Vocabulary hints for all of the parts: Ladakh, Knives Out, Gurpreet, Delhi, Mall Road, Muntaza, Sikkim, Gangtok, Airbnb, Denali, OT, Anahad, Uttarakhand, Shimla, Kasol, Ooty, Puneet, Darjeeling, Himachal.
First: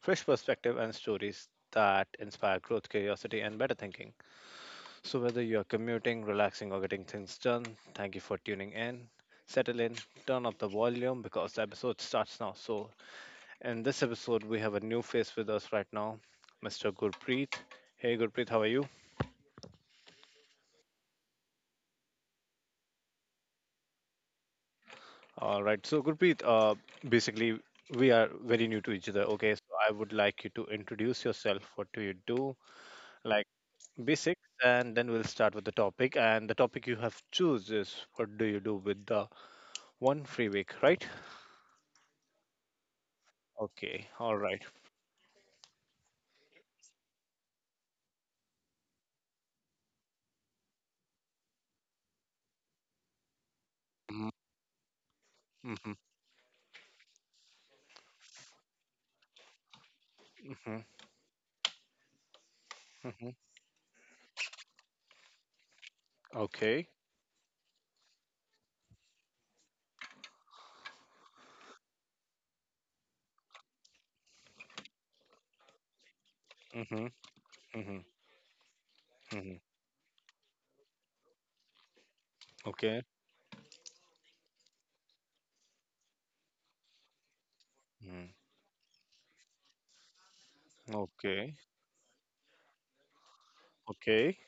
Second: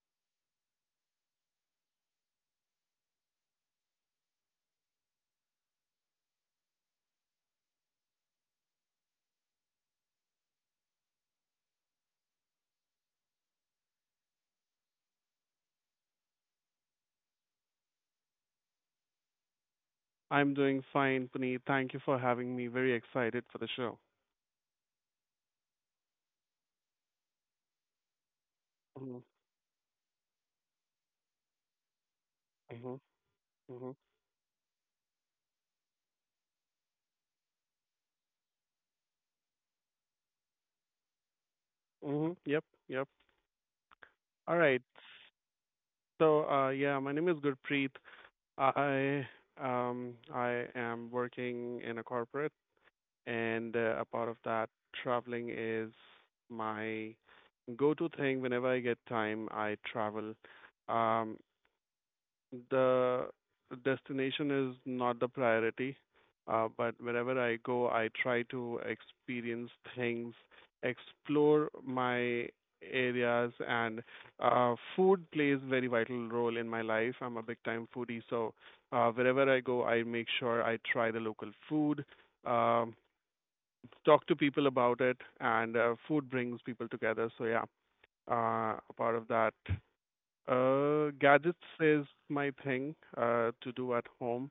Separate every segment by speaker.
Speaker 1: fresh perspective, and stories that inspire growth, curiosity, and better thinking. So, whether you're commuting, relaxing, or getting things done, thank you for tuning in. Settle in, turn up the volume because the episode starts now. So, in this episode, we have a new face with us right now, Mr. Gurpreet. Hey, Gurpreet, how are you?
Speaker 2: I'm doing fine, Puneet. Thank you for having me. Very excited for the show.
Speaker 1: All right. So, Gurpreet, basically, we are very new to each
Speaker 2: Mhm,
Speaker 1: other. Okay. So, I would like you to introduce yourself. What do you do?
Speaker 2: mhm,
Speaker 1: Like
Speaker 2: mhm,
Speaker 1: basics, and then we'll start with the topic. And the topic you have choose is what do you do with the one free week, right?
Speaker 2: mhm. Yep, yep.
Speaker 1: Okay. All
Speaker 2: All
Speaker 1: right.
Speaker 2: right. So, yeah, my name is Gurpreet. I I am working in a corporate, and a part
Speaker 1: Mhm,
Speaker 2: of that, traveling is
Speaker 1: mhm,
Speaker 2: my go-to thing. Whenever I get time, I travel.
Speaker 1: mhm,
Speaker 2: Um, The
Speaker 1: mhm.
Speaker 2: destination is not the priority,
Speaker 1: Okay.
Speaker 2: but wherever I go, I try to experience things, explore my areas, and food plays very vital role in my life.
Speaker 1: Mhm,
Speaker 2: I'm a big time
Speaker 1: mhm,
Speaker 2: foodie, so wherever I
Speaker 1: mhm.
Speaker 2: go, I make sure I try the local food, um,
Speaker 1: Okay.
Speaker 2: talk to people about it, and food brings people together. So yeah,
Speaker 1: Mhm.
Speaker 2: a part of that. Gadgets
Speaker 1: Okay.
Speaker 2: is my thing to do at
Speaker 1: Okay.
Speaker 2: home.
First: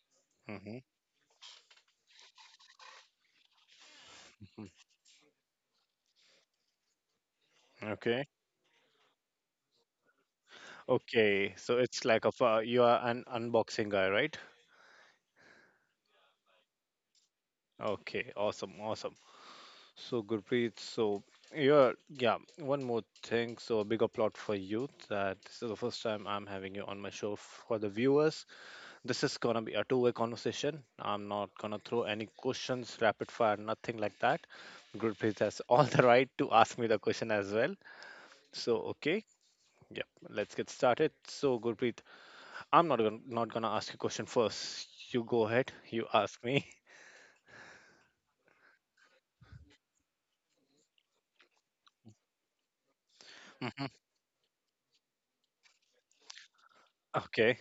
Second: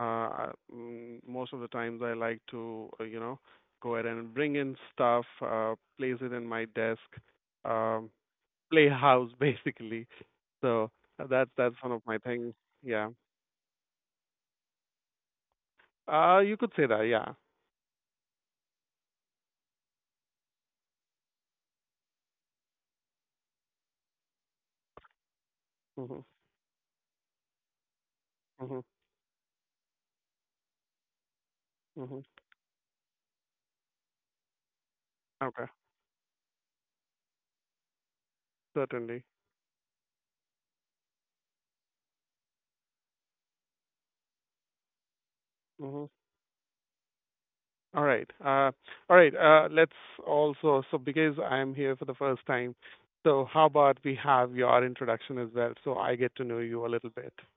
Speaker 2: Uh, I-
Speaker 1: Mhm,
Speaker 2: mm, most of the times I like to, go ahead and bring
Speaker 1: mhm.
Speaker 2: in stuff, place it in my desk, um,
Speaker 1: Okay.
Speaker 2: play house basically. So that's
Speaker 1: Okay.
Speaker 2: that's
Speaker 1: So
Speaker 2: one of
Speaker 1: it's
Speaker 2: my
Speaker 1: like a
Speaker 2: things.
Speaker 1: you are
Speaker 2: Yeah.
Speaker 1: an unboxing guy, right?
Speaker 2: You could say that. Yeah.
Speaker 1: Okay, awesome, awesome. So, Gurpreet, so you're, yeah, one more thing. So, a bigger plot for you that this is the first
Speaker 2: Mhm.
Speaker 1: time I'm having you on my show. For the viewers,
Speaker 2: Mhm.
Speaker 1: this is gonna be a two-way conversation. I'm not gonna throw
Speaker 2: Mhm.
Speaker 1: any questions, rapid fire, nothing like that. Gurpreet has
Speaker 2: Okay.
Speaker 1: all the right to ask me the question as well. So, okay,
Speaker 2: Certainly.
Speaker 1: yeah, let's get started. So, Gurpreet, I'm not gonna ask you question first. You go ahead, you
Speaker 2: Mhm.
Speaker 1: ask me.
Speaker 2: All right. Let's also, so because I'm here for the first time, so how
Speaker 1: Mhm.
Speaker 2: about we have your introduction as well, so I get to know you a little bit.
Speaker 1: Okay.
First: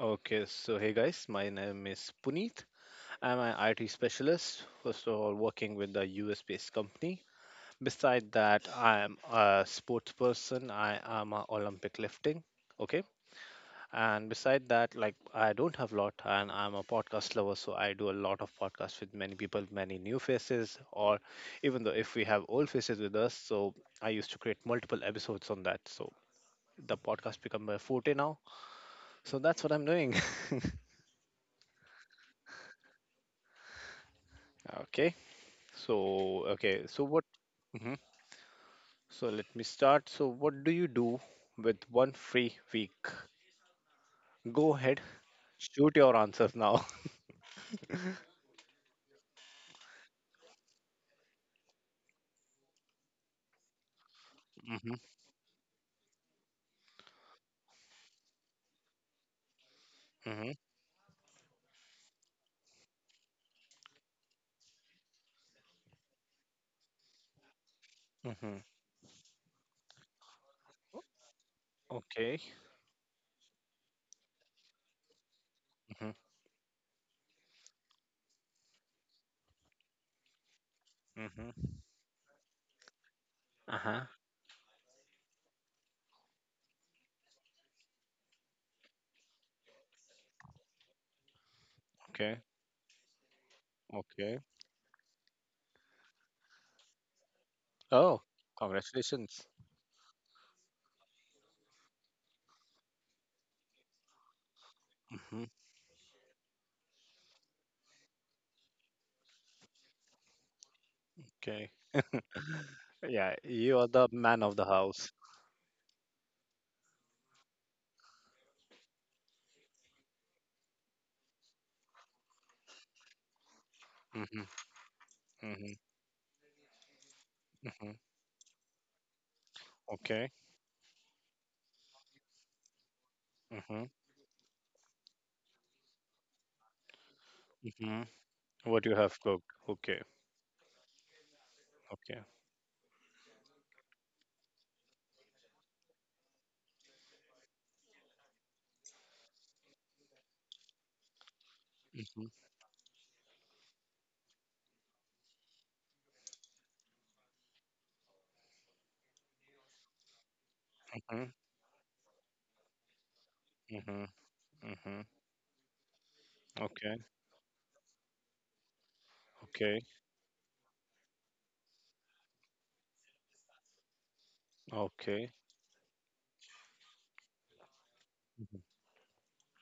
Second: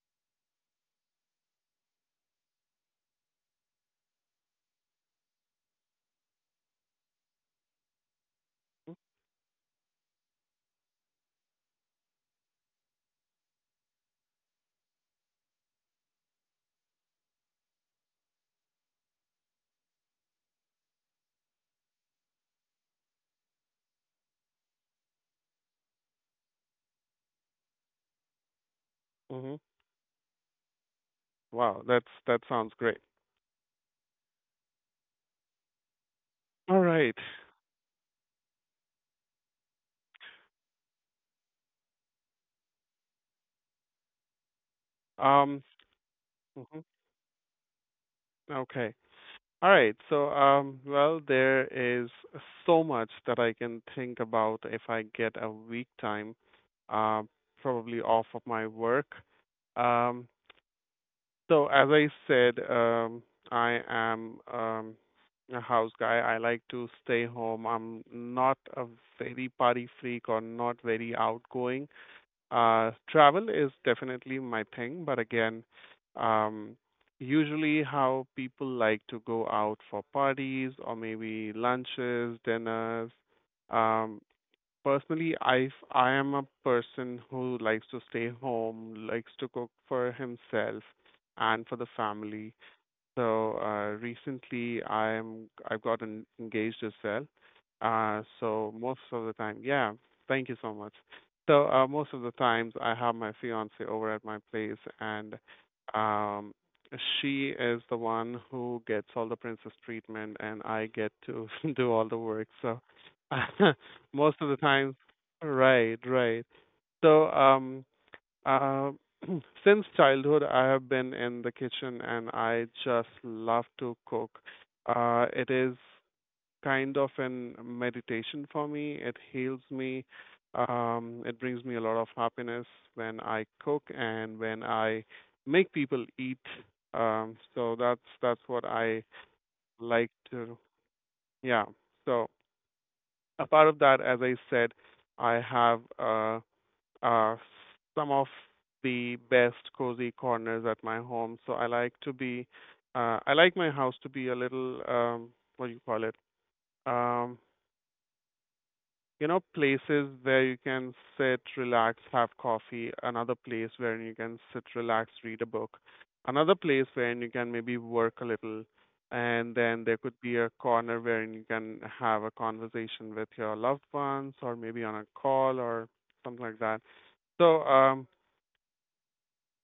Speaker 1: Okay, so hey guys, my name is Puneet. I'm an IT specialist, first of all, working with a US based company. Beside that, I am a sports person, I am a Olympic lifting. Okay, and beside that, like I don't have lot, and I'm a podcast lover, so I do a lot of podcasts with many people, many new faces, or even though if we have old faces with us, so I used to create multiple episodes on that. So the podcast become my forte now, so
Speaker 2: Hmm.
Speaker 1: that's what I'm doing.
Speaker 2: Wow, that sounds great.
Speaker 1: Okay. So,
Speaker 2: All
Speaker 1: okay, so
Speaker 2: right.
Speaker 1: what? Hmm. So let me start. So, what do you do with one free week? Go ahead,
Speaker 2: Um,
Speaker 1: shoot your answers now.
Speaker 2: mhm. Okay. All right. So, well, there is so much that I can think about if
Speaker 1: Hmm.
Speaker 2: I get a week time, uh, probably off of my work. Um,
Speaker 1: Hmm.
Speaker 2: So as I said, I am a house guy. I like to stay home. I'm not
Speaker 1: Hmm.
Speaker 2: a very party freak or not very outgoing.
Speaker 1: Okay.
Speaker 2: Travel is definitely my thing, but again,
Speaker 1: Hmm.
Speaker 2: um, usually how people like to go out for parties or maybe
Speaker 1: Hmm.
Speaker 2: lunches, dinners.
Speaker 1: Uh huh.
Speaker 2: Um, Personally, I am a person who likes to stay home, likes to cook for himself and for the
Speaker 1: Okay.
Speaker 2: family. So
Speaker 1: Okay.
Speaker 2: recently, I've gotten engaged as well. Uh,
Speaker 1: Oh,
Speaker 2: so most of the
Speaker 1: congratulations.
Speaker 2: time, yeah, thank you so much. So most of the times, I have my fiance over at my place, and
Speaker 1: Hmm.
Speaker 2: um, she is the one who gets all the princess treatment, and I get to
Speaker 1: Okay.
Speaker 2: do all the work. So
Speaker 1: Yeah, you are the
Speaker 2: most
Speaker 1: man
Speaker 2: of
Speaker 1: of
Speaker 2: the
Speaker 1: the
Speaker 2: times,
Speaker 1: house.
Speaker 2: right, right. So uh, since childhood, I have been in the kitchen and I just love to
Speaker 1: Hmm.
Speaker 2: cook. It
Speaker 1: Hmm.
Speaker 2: is kind of an
Speaker 1: Hmm.
Speaker 2: meditation for me. It heals me.
Speaker 1: Okay.
Speaker 2: It brings me a lot of happiness when I cook
Speaker 1: Hmm.
Speaker 2: and when I make people eat. So that's
Speaker 1: Hmm.
Speaker 2: that's what
Speaker 1: What you
Speaker 2: I
Speaker 1: have cooked? Okay,
Speaker 2: like to. Yeah.
Speaker 1: okay.
Speaker 2: So apart of that, as I said, I have are some of the best cozy corners at my home.
Speaker 1: Mm-hmm,
Speaker 2: I like my house to be a little, what do you call it? Um, places where you can
Speaker 1: mm-hmm,
Speaker 2: sit, relax, have coffee. Another place where
Speaker 1: mm-hmm,
Speaker 2: you can sit,
Speaker 1: mm-hmm.
Speaker 2: relax, read a book. Another place
Speaker 1: Okay,
Speaker 2: where you can maybe work a little. And then
Speaker 1: okay,
Speaker 2: there could be a corner where you can have a conversation with your loved ones or maybe on a
Speaker 1: okay.
Speaker 2: call or something like that. So,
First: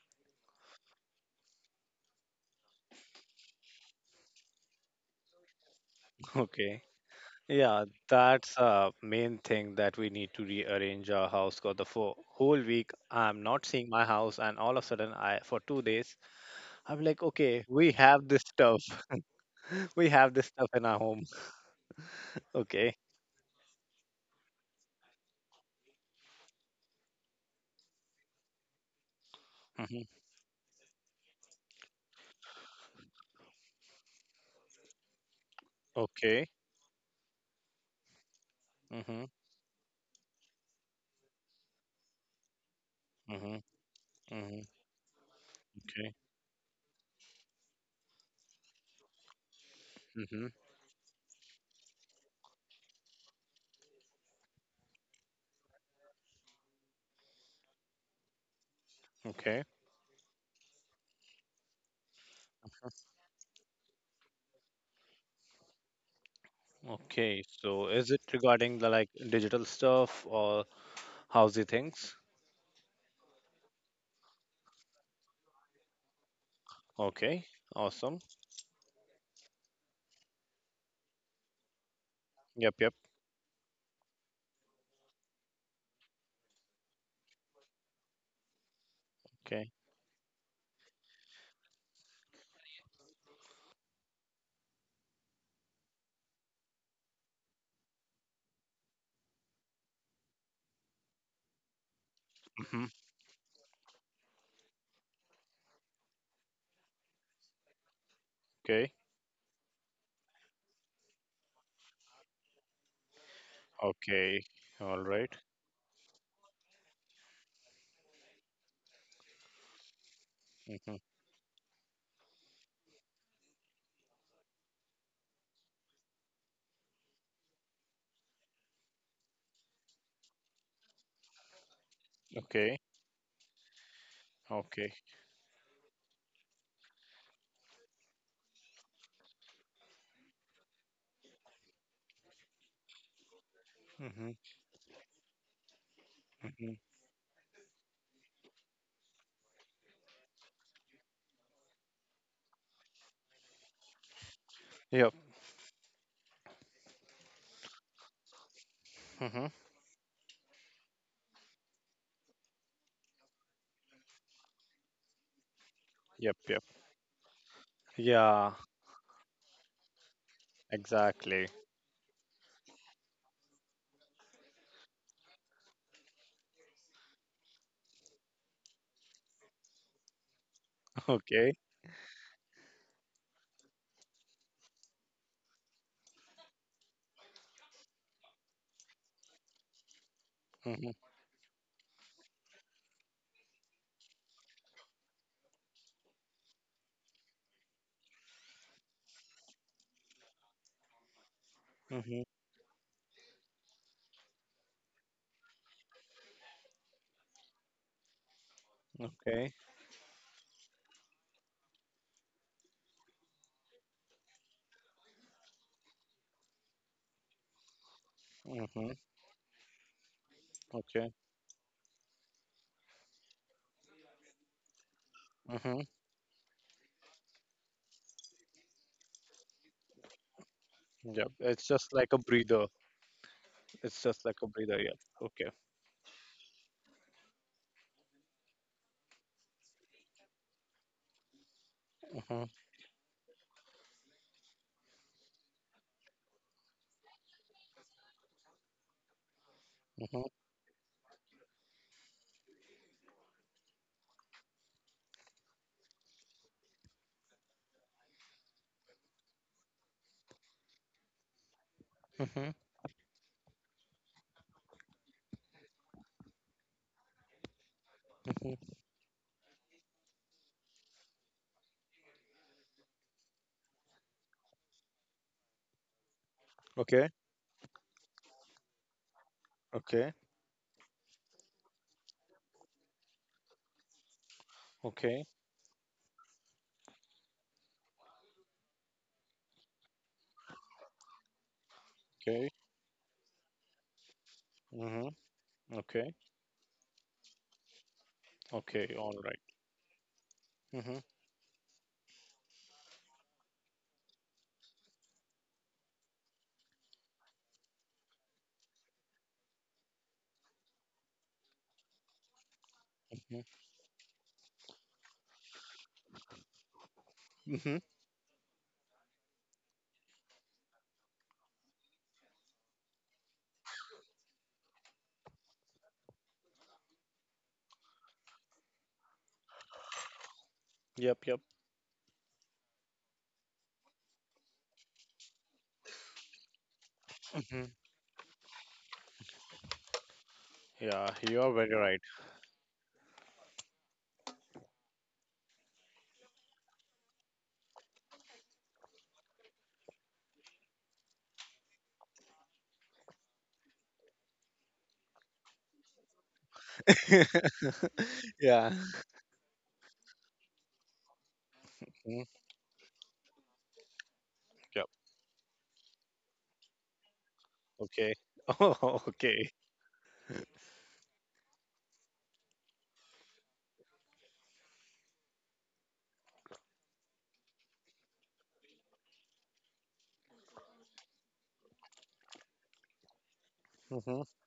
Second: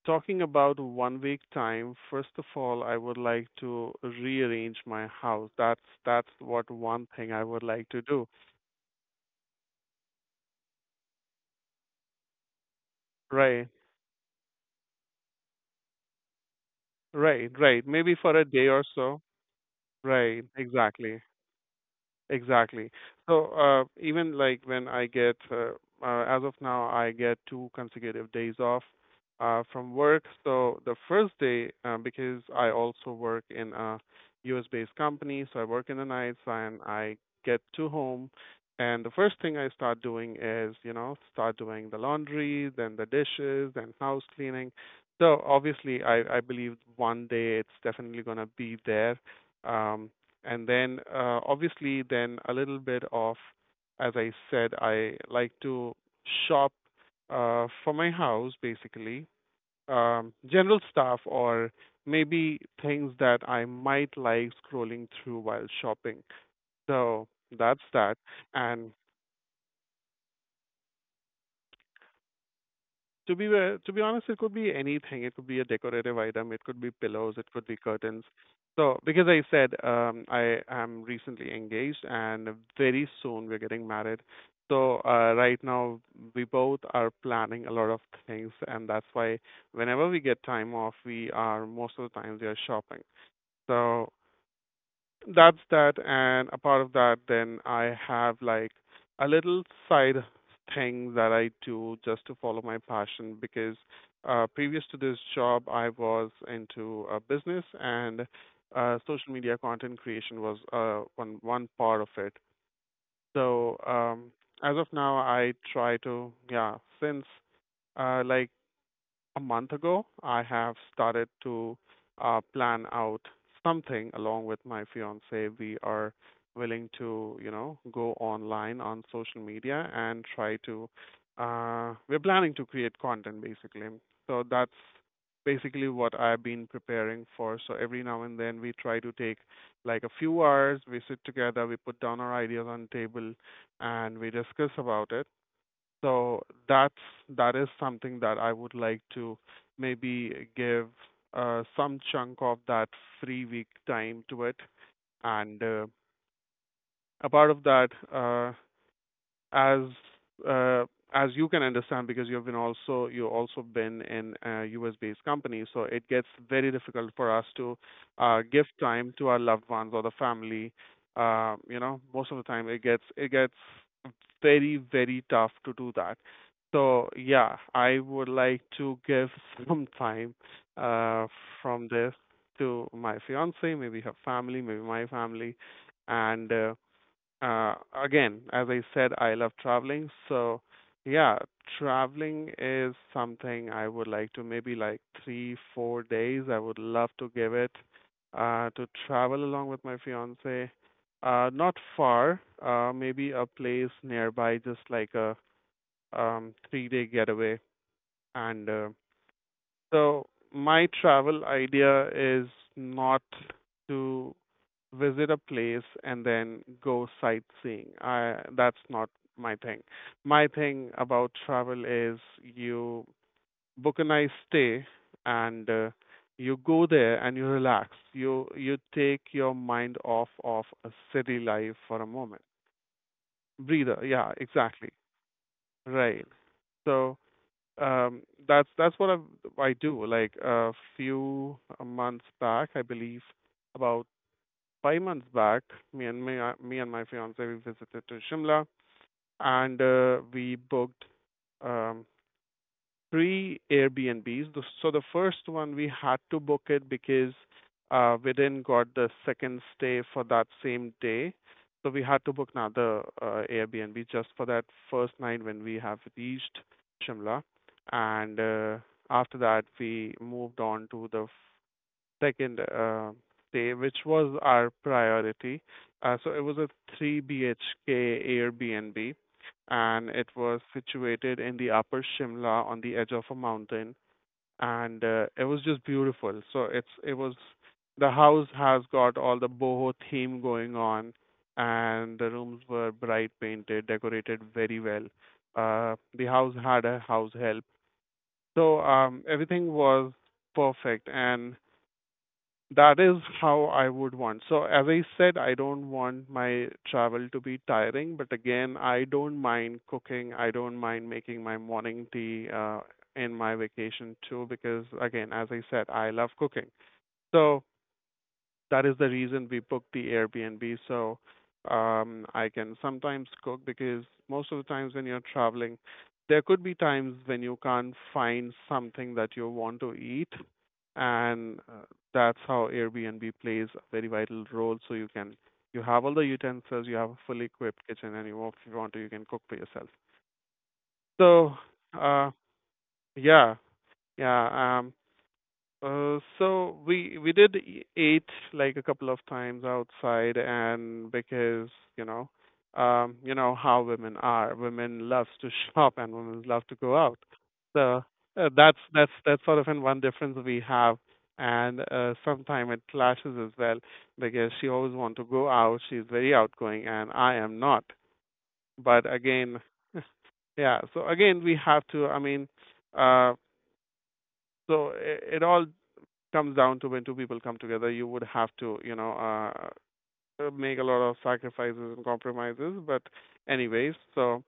Speaker 2: talking about one week time, first of all, I would like to rearrange my house. That's what
Speaker 1: Okay.
Speaker 2: one thing I would
Speaker 1: Yeah,
Speaker 2: like to do.
Speaker 1: that's a main thing that we need to rearrange our house for the whole week. I'm not
Speaker 2: Right,
Speaker 1: seeing my house, and all of a sudden, I for 2 days, I'm like,
Speaker 2: right,
Speaker 1: okay,
Speaker 2: right.
Speaker 1: we
Speaker 2: Maybe
Speaker 1: have
Speaker 2: for
Speaker 1: this
Speaker 2: a day
Speaker 1: stuff.
Speaker 2: or so.
Speaker 1: We have
Speaker 2: Right,
Speaker 1: this stuff in our
Speaker 2: exactly.
Speaker 1: home.
Speaker 2: Exactly.
Speaker 1: Okay.
Speaker 2: So even like when I get, as of now, I get two consecutive days off from
Speaker 1: Hmm.
Speaker 2: work. So the first day, because I also work in a US-based company, so I work in the nights
Speaker 1: Okay.
Speaker 2: and I get to home. And the
Speaker 1: Hmm.
Speaker 2: first thing I start doing is, start doing the laundry, then the
Speaker 1: Hmm.
Speaker 2: dishes, then house
Speaker 1: Hmm.
Speaker 2: cleaning. So obviously,
Speaker 1: Okay.
Speaker 2: I believe one day it's definitely going to be there. Um,
Speaker 1: Hmm.
Speaker 2: and then, obviously, then a little bit of, as I said, I like to shop for my house, basically,
Speaker 1: Okay.
Speaker 2: general stuff or maybe things that I might like scrolling through while shopping. So
Speaker 1: Okay.
Speaker 2: that's
Speaker 1: So, is
Speaker 2: that.
Speaker 1: it regarding the
Speaker 2: And
Speaker 1: like digital stuff or housey things?
Speaker 2: To be honest, it could be anything. It could be a decorative item. It could be pillows. It
Speaker 1: Okay.
Speaker 2: could be
Speaker 1: Awesome.
Speaker 2: curtains. So because I said I am recently engaged and
Speaker 1: Yep. Yep.
Speaker 2: very soon we're getting married. So right now we both are planning a lot of things, and that's why
Speaker 1: Okay.
Speaker 2: whenever we get time off, we are most of the time we are shopping. So that's that, and a part of that, then I have like a little side thing that I do just to follow my
Speaker 1: Hmm.
Speaker 2: passion because previous to this job, I was into business and
Speaker 1: Okay.
Speaker 2: social media content creation was one part of it. So
Speaker 1: Okay.
Speaker 2: as of
Speaker 1: All
Speaker 2: now,
Speaker 1: right.
Speaker 2: I try to yeah since like a month ago, I have
Speaker 1: Mhm.
Speaker 2: started to plan out something along with my fiance. We are willing to, go online on social media and try to. We're planning to
Speaker 1: Okay.
Speaker 2: create content basically. So that's
Speaker 1: Okay.
Speaker 2: basically what I've been preparing for. So every now and then we try to take like a few hours. We sit together, we put down our ideas on table, and
Speaker 1: Mm-hmm.
Speaker 2: we discuss about it. So
Speaker 1: Mm-hmm.
Speaker 2: that is something that I would like to maybe give some chunk of that free week time to it.
Speaker 1: Yep.
Speaker 2: And a part of that,
Speaker 1: Mm-hmm.
Speaker 2: as uh, as you can understand because you also been in a US based company, so it gets
Speaker 1: Yep. Yep.
Speaker 2: very difficult for us to
Speaker 1: Yeah.
Speaker 2: give time to our loved ones or the family,
Speaker 1: Exactly.
Speaker 2: most of the time it gets very very tough to do that. So yeah, I would like to give some time uh,
Speaker 1: Okay.
Speaker 2: from this to my fiance, maybe her family, maybe my family. And uh, again, as I said, I love traveling. So,
Speaker 1: Mm-hmm.
Speaker 2: yeah, traveling is something I would like to maybe like 3, 4 days. I would love to give it to travel along with my fiance. Not
Speaker 1: Mm-hmm.
Speaker 2: far, maybe a place nearby, just like a 3-day getaway, and
Speaker 1: Okay.
Speaker 2: so my travel idea is not to visit a place and then go sightseeing. I That's
Speaker 1: Mm-hmm.
Speaker 2: not my thing. My thing
Speaker 1: Okay.
Speaker 2: about travel is you book a nice stay, and
Speaker 1: Mm-hmm.
Speaker 2: you go there and you relax. You take your mind off of a
Speaker 1: Yep.
Speaker 2: city
Speaker 1: It's
Speaker 2: life
Speaker 1: just
Speaker 2: for a
Speaker 1: like a
Speaker 2: moment.
Speaker 1: breather.
Speaker 2: Breather,
Speaker 1: It's just
Speaker 2: yeah,
Speaker 1: like a breather.
Speaker 2: exactly.
Speaker 1: Yep. Okay.
Speaker 2: Right. So that's what I do. Like a few months
Speaker 1: Mm-hmm.
Speaker 2: back, I believe about 5 months back, me and my fiance, we visited to Shimla, and
Speaker 1: Mm-hmm.
Speaker 2: we booked um three Airbnbs. So the first one we had to book it because we didn't got the second stay for that same day. So we had to
Speaker 1: Mm-hmm.
Speaker 2: book another Airbnb just for that first night when we have reached Shimla. And
Speaker 1: Mm-hmm.
Speaker 2: after that, we moved on to the second stay, which was our priority. So it was a
Speaker 1: Okay.
Speaker 2: 3 BHK Airbnb, and
Speaker 1: Okay.
Speaker 2: it was situated in the upper Shimla on the edge of a mountain, and
Speaker 1: Okay.
Speaker 2: it was just beautiful. So it's it was the house has got all the boho theme going on, and the
Speaker 1: Okay.
Speaker 2: rooms were bright painted, decorated very well.
Speaker 1: Mm-hmm.
Speaker 2: Uh,
Speaker 1: Okay.
Speaker 2: the house had a house help, so
Speaker 1: Okay. All right.
Speaker 2: everything was
Speaker 1: Mm-hmm.
Speaker 2: perfect, and that is how I would want. So, as I said, I don't want my travel to be tiring, but again, I don't mind cooking. I don't mind making my morning tea in my
Speaker 1: Mm-hmm.
Speaker 2: vacation too, because again, as I said, I love cooking. So,
Speaker 1: Mm-hmm.
Speaker 2: that is the reason we booked the Airbnb. So I can sometimes cook because most of the times when you're traveling, there could be times when you can't find something that you want to eat,
Speaker 1: Yep. Yep.
Speaker 2: and that's how Airbnb plays a very vital role. You have all the utensils, you have a fully
Speaker 1: Mm-hmm.
Speaker 2: equipped kitchen, and you, if you want to, you can cook for yourself.
Speaker 1: Yeah. You are
Speaker 2: So,
Speaker 1: very right.
Speaker 2: uh, yeah, yeah. So eat like a couple of times outside, and because you know, you know how women are. Women loves to shop and women love to go out. So
Speaker 1: Yeah.
Speaker 2: that's sort of an one difference we have, and
Speaker 1: Mm-hmm.
Speaker 2: sometimes it clashes as well because she
Speaker 1: Yep.
Speaker 2: always want to go out. She's very outgoing, and I am not.
Speaker 1: Okay. Oh,
Speaker 2: But
Speaker 1: okay.
Speaker 2: again, yeah. So again, we have to. I mean, uh, so it all comes down to when two people come together, you would have to, make a lot of sacrifices and compromises. But anyways,
Speaker 1: Mm-hmm.
Speaker 2: so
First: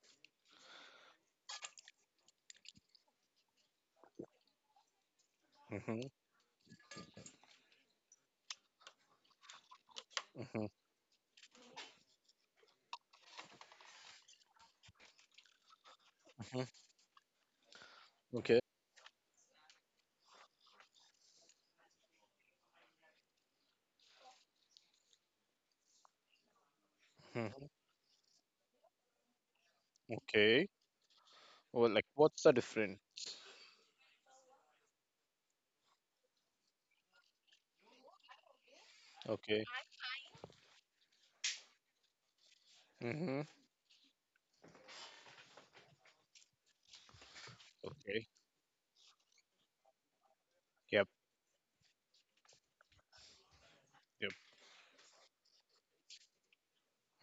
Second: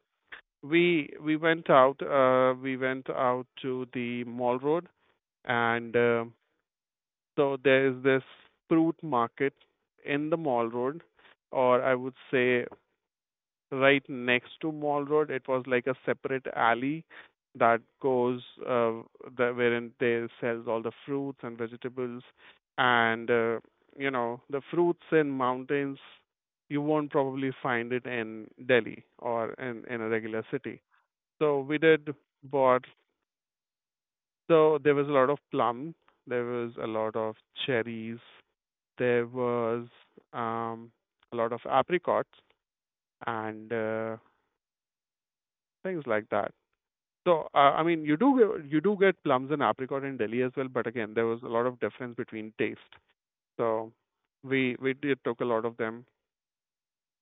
Speaker 2: we went out to the Mall Road, and
Speaker 1: Mm-hmm.
Speaker 2: so there is this fruit market in the
Speaker 1: Mm-hmm.
Speaker 2: Mall Road, or I would say right next to Mall Road. It was like a separate
Speaker 1: Mm-hmm.
Speaker 2: alley that goes
Speaker 1: Okay.
Speaker 2: wherein they sells all the fruits and vegetables, and you know the fruits in mountains. You won't probably
Speaker 1: Mm-hmm.
Speaker 2: find it in Delhi or in a regular
Speaker 1: Okay.
Speaker 2: city. So we
Speaker 1: Well, like,
Speaker 2: did
Speaker 1: what's the
Speaker 2: bought.
Speaker 1: difference?
Speaker 2: So there was a lot of plum. There was a lot of cherries. There
Speaker 1: Okay.
Speaker 2: was um, a lot of apricots
Speaker 1: Mm-hmm.
Speaker 2: and things like that. So, I mean,
Speaker 1: Okay.
Speaker 2: you do get plums and apricot in Delhi as well, but
Speaker 1: Yep.
Speaker 2: again, there was a lot of difference between taste. So,
Speaker 1: Yep.
Speaker 2: we we did took a lot of them,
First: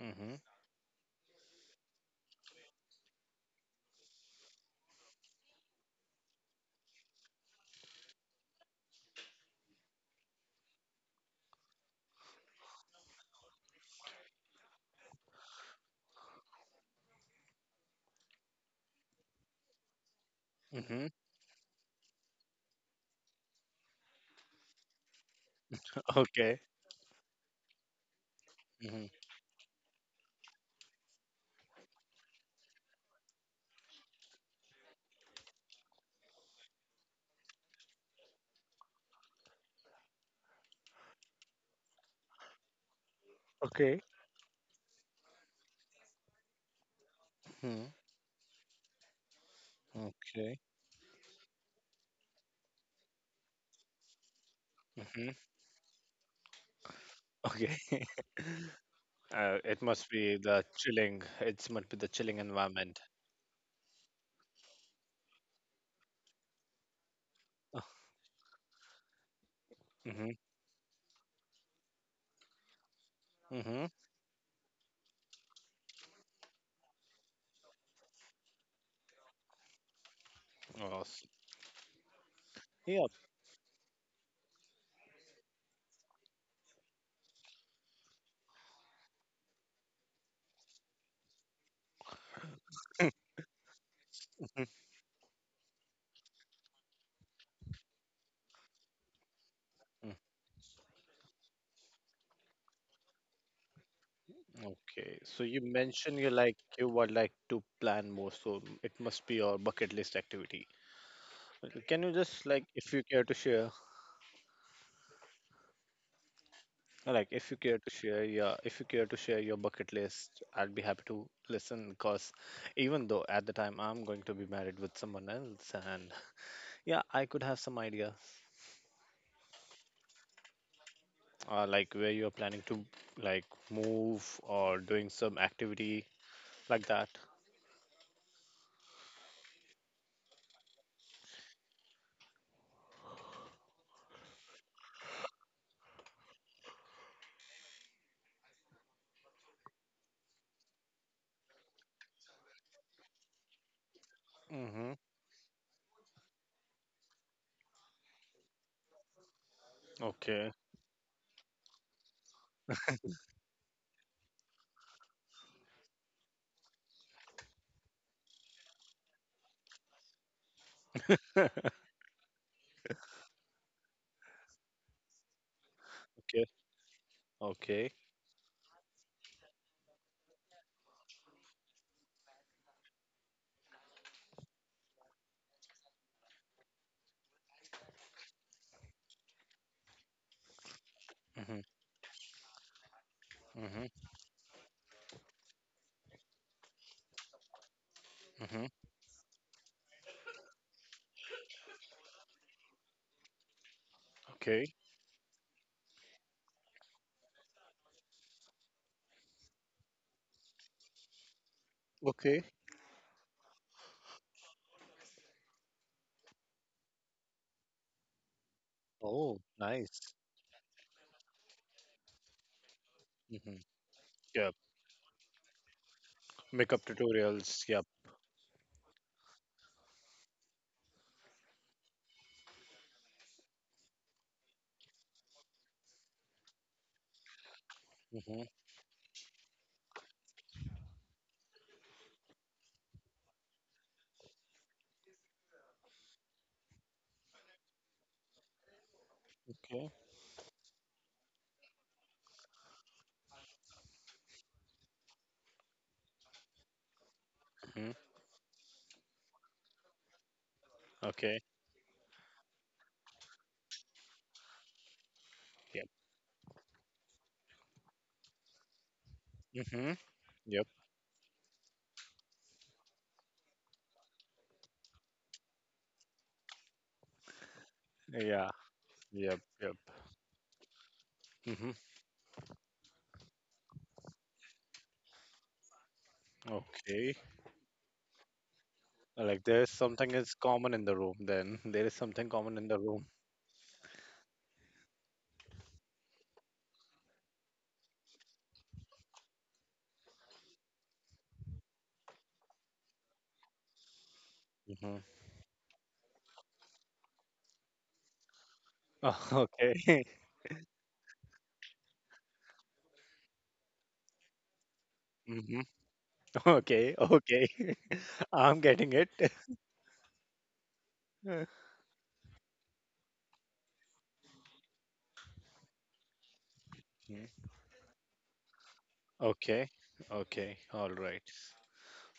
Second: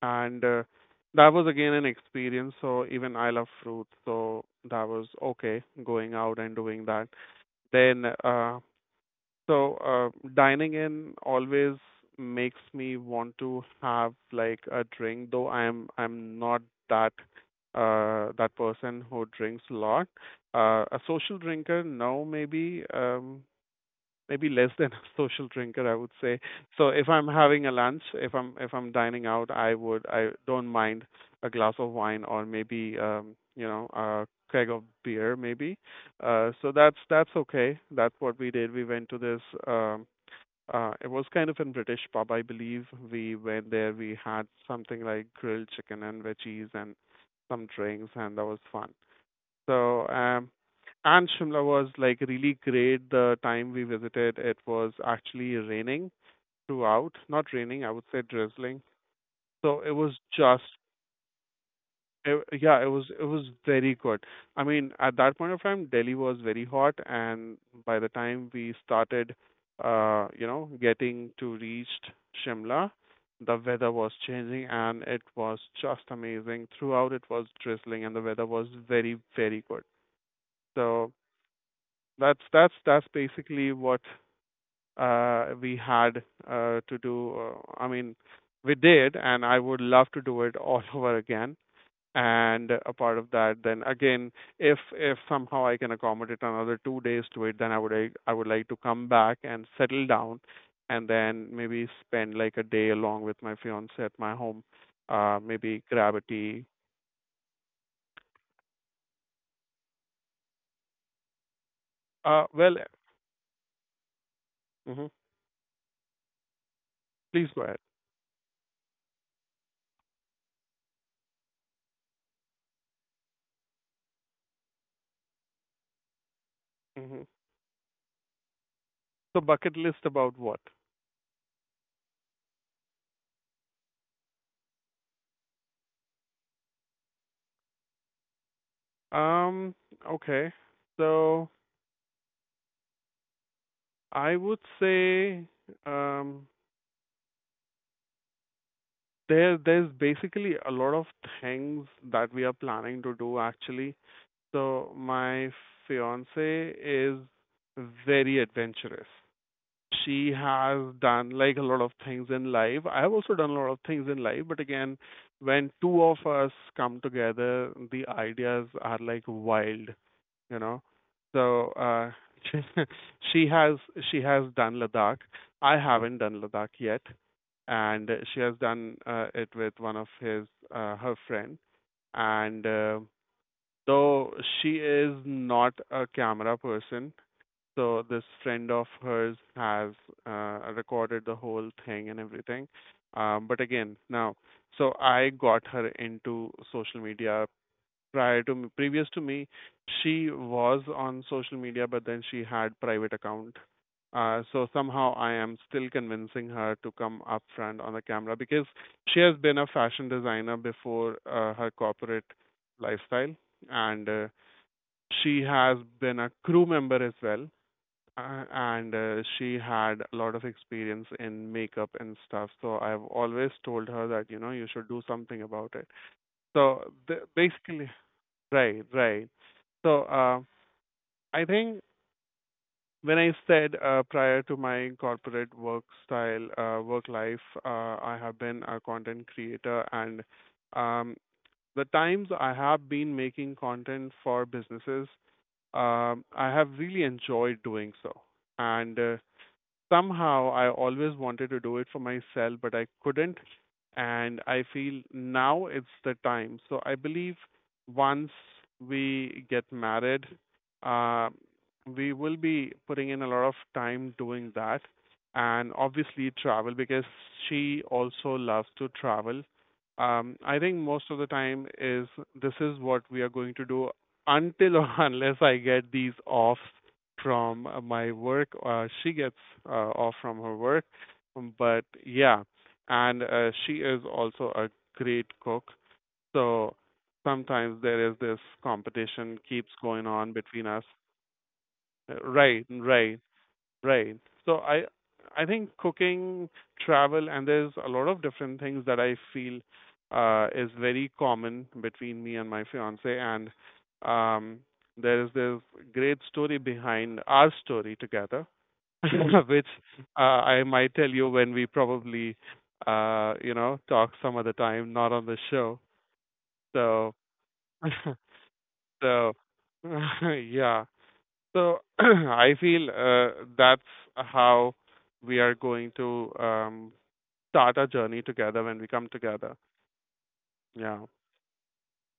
Speaker 1: Mm-hmm.
Speaker 2: and that was again an experience. So even I love fruit, so that was okay going out and doing that. Then so, dining in always makes me want to have like a drink, though I'm not that that person who drinks a lot. A
Speaker 1: Mm-hmm.
Speaker 2: social drinker, no, maybe. Maybe less than a social drinker, I would say.
Speaker 1: Okay.
Speaker 2: So if I'm having a lunch, if I'm
Speaker 1: Mm-hmm.
Speaker 2: dining out, I don't mind a glass of wine, or maybe a keg of beer maybe. So that's okay. That's what we did. We went to this um it was kind of in British pub, I believe. We went there.
Speaker 1: Okay.
Speaker 2: We had something like grilled chicken and veggies and some
Speaker 1: Mm-hmm.
Speaker 2: drinks, and that was fun. So,
Speaker 1: Okay.
Speaker 2: and Shimla was like really great. The time we visited, it was
Speaker 1: Mm-hmm.
Speaker 2: actually raining throughout. Not
Speaker 1: Okay.
Speaker 2: raining, I would say drizzling.
Speaker 1: It
Speaker 2: So it
Speaker 1: must
Speaker 2: was
Speaker 1: be the
Speaker 2: just,
Speaker 1: chilling. It must be the chilling
Speaker 2: yeah, it
Speaker 1: environment.
Speaker 2: was it was very good. I mean, at that point of time, Delhi was very hot, and by the time we started,
Speaker 1: Mm-hmm.
Speaker 2: you know, getting to reached Shimla, the
Speaker 1: Mm-hmm.
Speaker 2: weather was changing, and it was just amazing. Throughout, it was drizzling, and the weather was very very good. So
Speaker 1: Awesome.
Speaker 2: that's
Speaker 1: Yeah.
Speaker 2: basically what we had to do. I mean, we did, and I would love to do it all over again. And a part of that, then again, if somehow I can accommodate another 2 days to it, then I would like to come back and settle
Speaker 1: Mm,
Speaker 2: down, and then maybe spend like a day along with my fiance at my home.
Speaker 1: okay.
Speaker 2: Uh,
Speaker 1: So you
Speaker 2: maybe grab
Speaker 1: mentioned
Speaker 2: a
Speaker 1: you like
Speaker 2: tea.
Speaker 1: you would like to plan more, so it must be your bucket list activity. Okay, can you
Speaker 2: Uh,
Speaker 1: just like,
Speaker 2: well,
Speaker 1: if you care to share,
Speaker 2: mhm.
Speaker 1: like,
Speaker 2: Please
Speaker 1: if you
Speaker 2: go ahead.
Speaker 1: care to share, yeah, if you care to share your bucket list, I'd be happy to listen because even though at the time I'm going to be married with someone else, and yeah,
Speaker 2: hmm
Speaker 1: I could have some idea,
Speaker 2: So bucket list about what?
Speaker 1: like where you're planning to like move or doing some activity like that.
Speaker 2: Um, okay. So I would say um there's basically a lot of things that we are planning to do actually.
Speaker 1: Mm-hmm.
Speaker 2: So my fiance is very adventurous. She
Speaker 1: Okay.
Speaker 2: has done like a lot of things in life. I've also done a lot of things in life, but again, when two of us come together, the ideas are like wild, you know. So she she has she has done Ladakh. I haven't done
Speaker 1: Okay.
Speaker 2: Ladakh yet,
Speaker 1: Okay.
Speaker 2: and she has done it with one of his her friend. And though she is not a camera person, so this friend of hers has recorded the
Speaker 1: Mm-hmm.
Speaker 2: whole thing and everything. But again,
Speaker 1: Mm-hmm.
Speaker 2: now, so I got her into social media prior to
Speaker 1: Mm-hmm.
Speaker 2: me, previous to me. She was on social media, but then she had private account. So
Speaker 1: Okay.
Speaker 2: somehow I am still convincing her to come up front on the camera because she has been a fashion designer before her corporate
Speaker 1: Okay.
Speaker 2: lifestyle, and she has been a crew member as well, and
Speaker 1: Oh,
Speaker 2: she had a
Speaker 1: nice.
Speaker 2: lot of experience in makeup and stuff. So I've always
Speaker 1: Mm-hmm.
Speaker 2: told her that
Speaker 1: Yeah.
Speaker 2: you should do something about it.
Speaker 1: Makeup
Speaker 2: so th-
Speaker 1: tutorials. Yep.
Speaker 2: basically right, right, so I think when I said prior to my corporate work style, work life, I have
Speaker 1: Mm-hmm.
Speaker 2: been a content creator, and um, the times I have been making content for businesses, I have really enjoyed doing so. And
Speaker 1: Okay.
Speaker 2: somehow I always wanted to do it for myself, but I couldn't. And I feel now it's the time. So I believe
Speaker 1: Mhm.
Speaker 2: once we get married, uh,
Speaker 1: Okay.
Speaker 2: we will be putting in a lot of time doing that. And
Speaker 1: Yep.
Speaker 2: obviously, travel because she also loves to travel.
Speaker 1: Mhm.
Speaker 2: I
Speaker 1: Yep.
Speaker 2: think most of the time is this is what we are going to do until or unless I get these off from my work.
Speaker 1: Yeah.
Speaker 2: She gets
Speaker 1: Yep. Yep.
Speaker 2: off from her work,
Speaker 1: Mhm.
Speaker 2: but yeah, and she is also a great cook. So
Speaker 1: Okay.
Speaker 2: sometimes there is this competition
Speaker 1: Like there's
Speaker 2: keeps going
Speaker 1: something is
Speaker 2: on between
Speaker 1: common
Speaker 2: us.
Speaker 1: in the room. Then there is something common in
Speaker 2: Right,
Speaker 1: the room.
Speaker 2: right, right. So I think cooking, travel, and there's a lot of different things that I feel is very common between me and my fiance, and um,
Speaker 1: Mhm.
Speaker 2: there is this great story behind our story together,
Speaker 1: Oh,
Speaker 2: which
Speaker 1: okay.
Speaker 2: I might tell you when we probably, talk some other time, not on the
Speaker 1: Mhm.
Speaker 2: show.
Speaker 1: Okay.
Speaker 2: So,
Speaker 1: Okay. I'm getting it.
Speaker 2: so, yeah. So I feel that's how we are going to
Speaker 1: Mhm.
Speaker 2: start our journey together when we come together.
Speaker 1: Okay. Okay. All
Speaker 2: Yeah.
Speaker 1: right.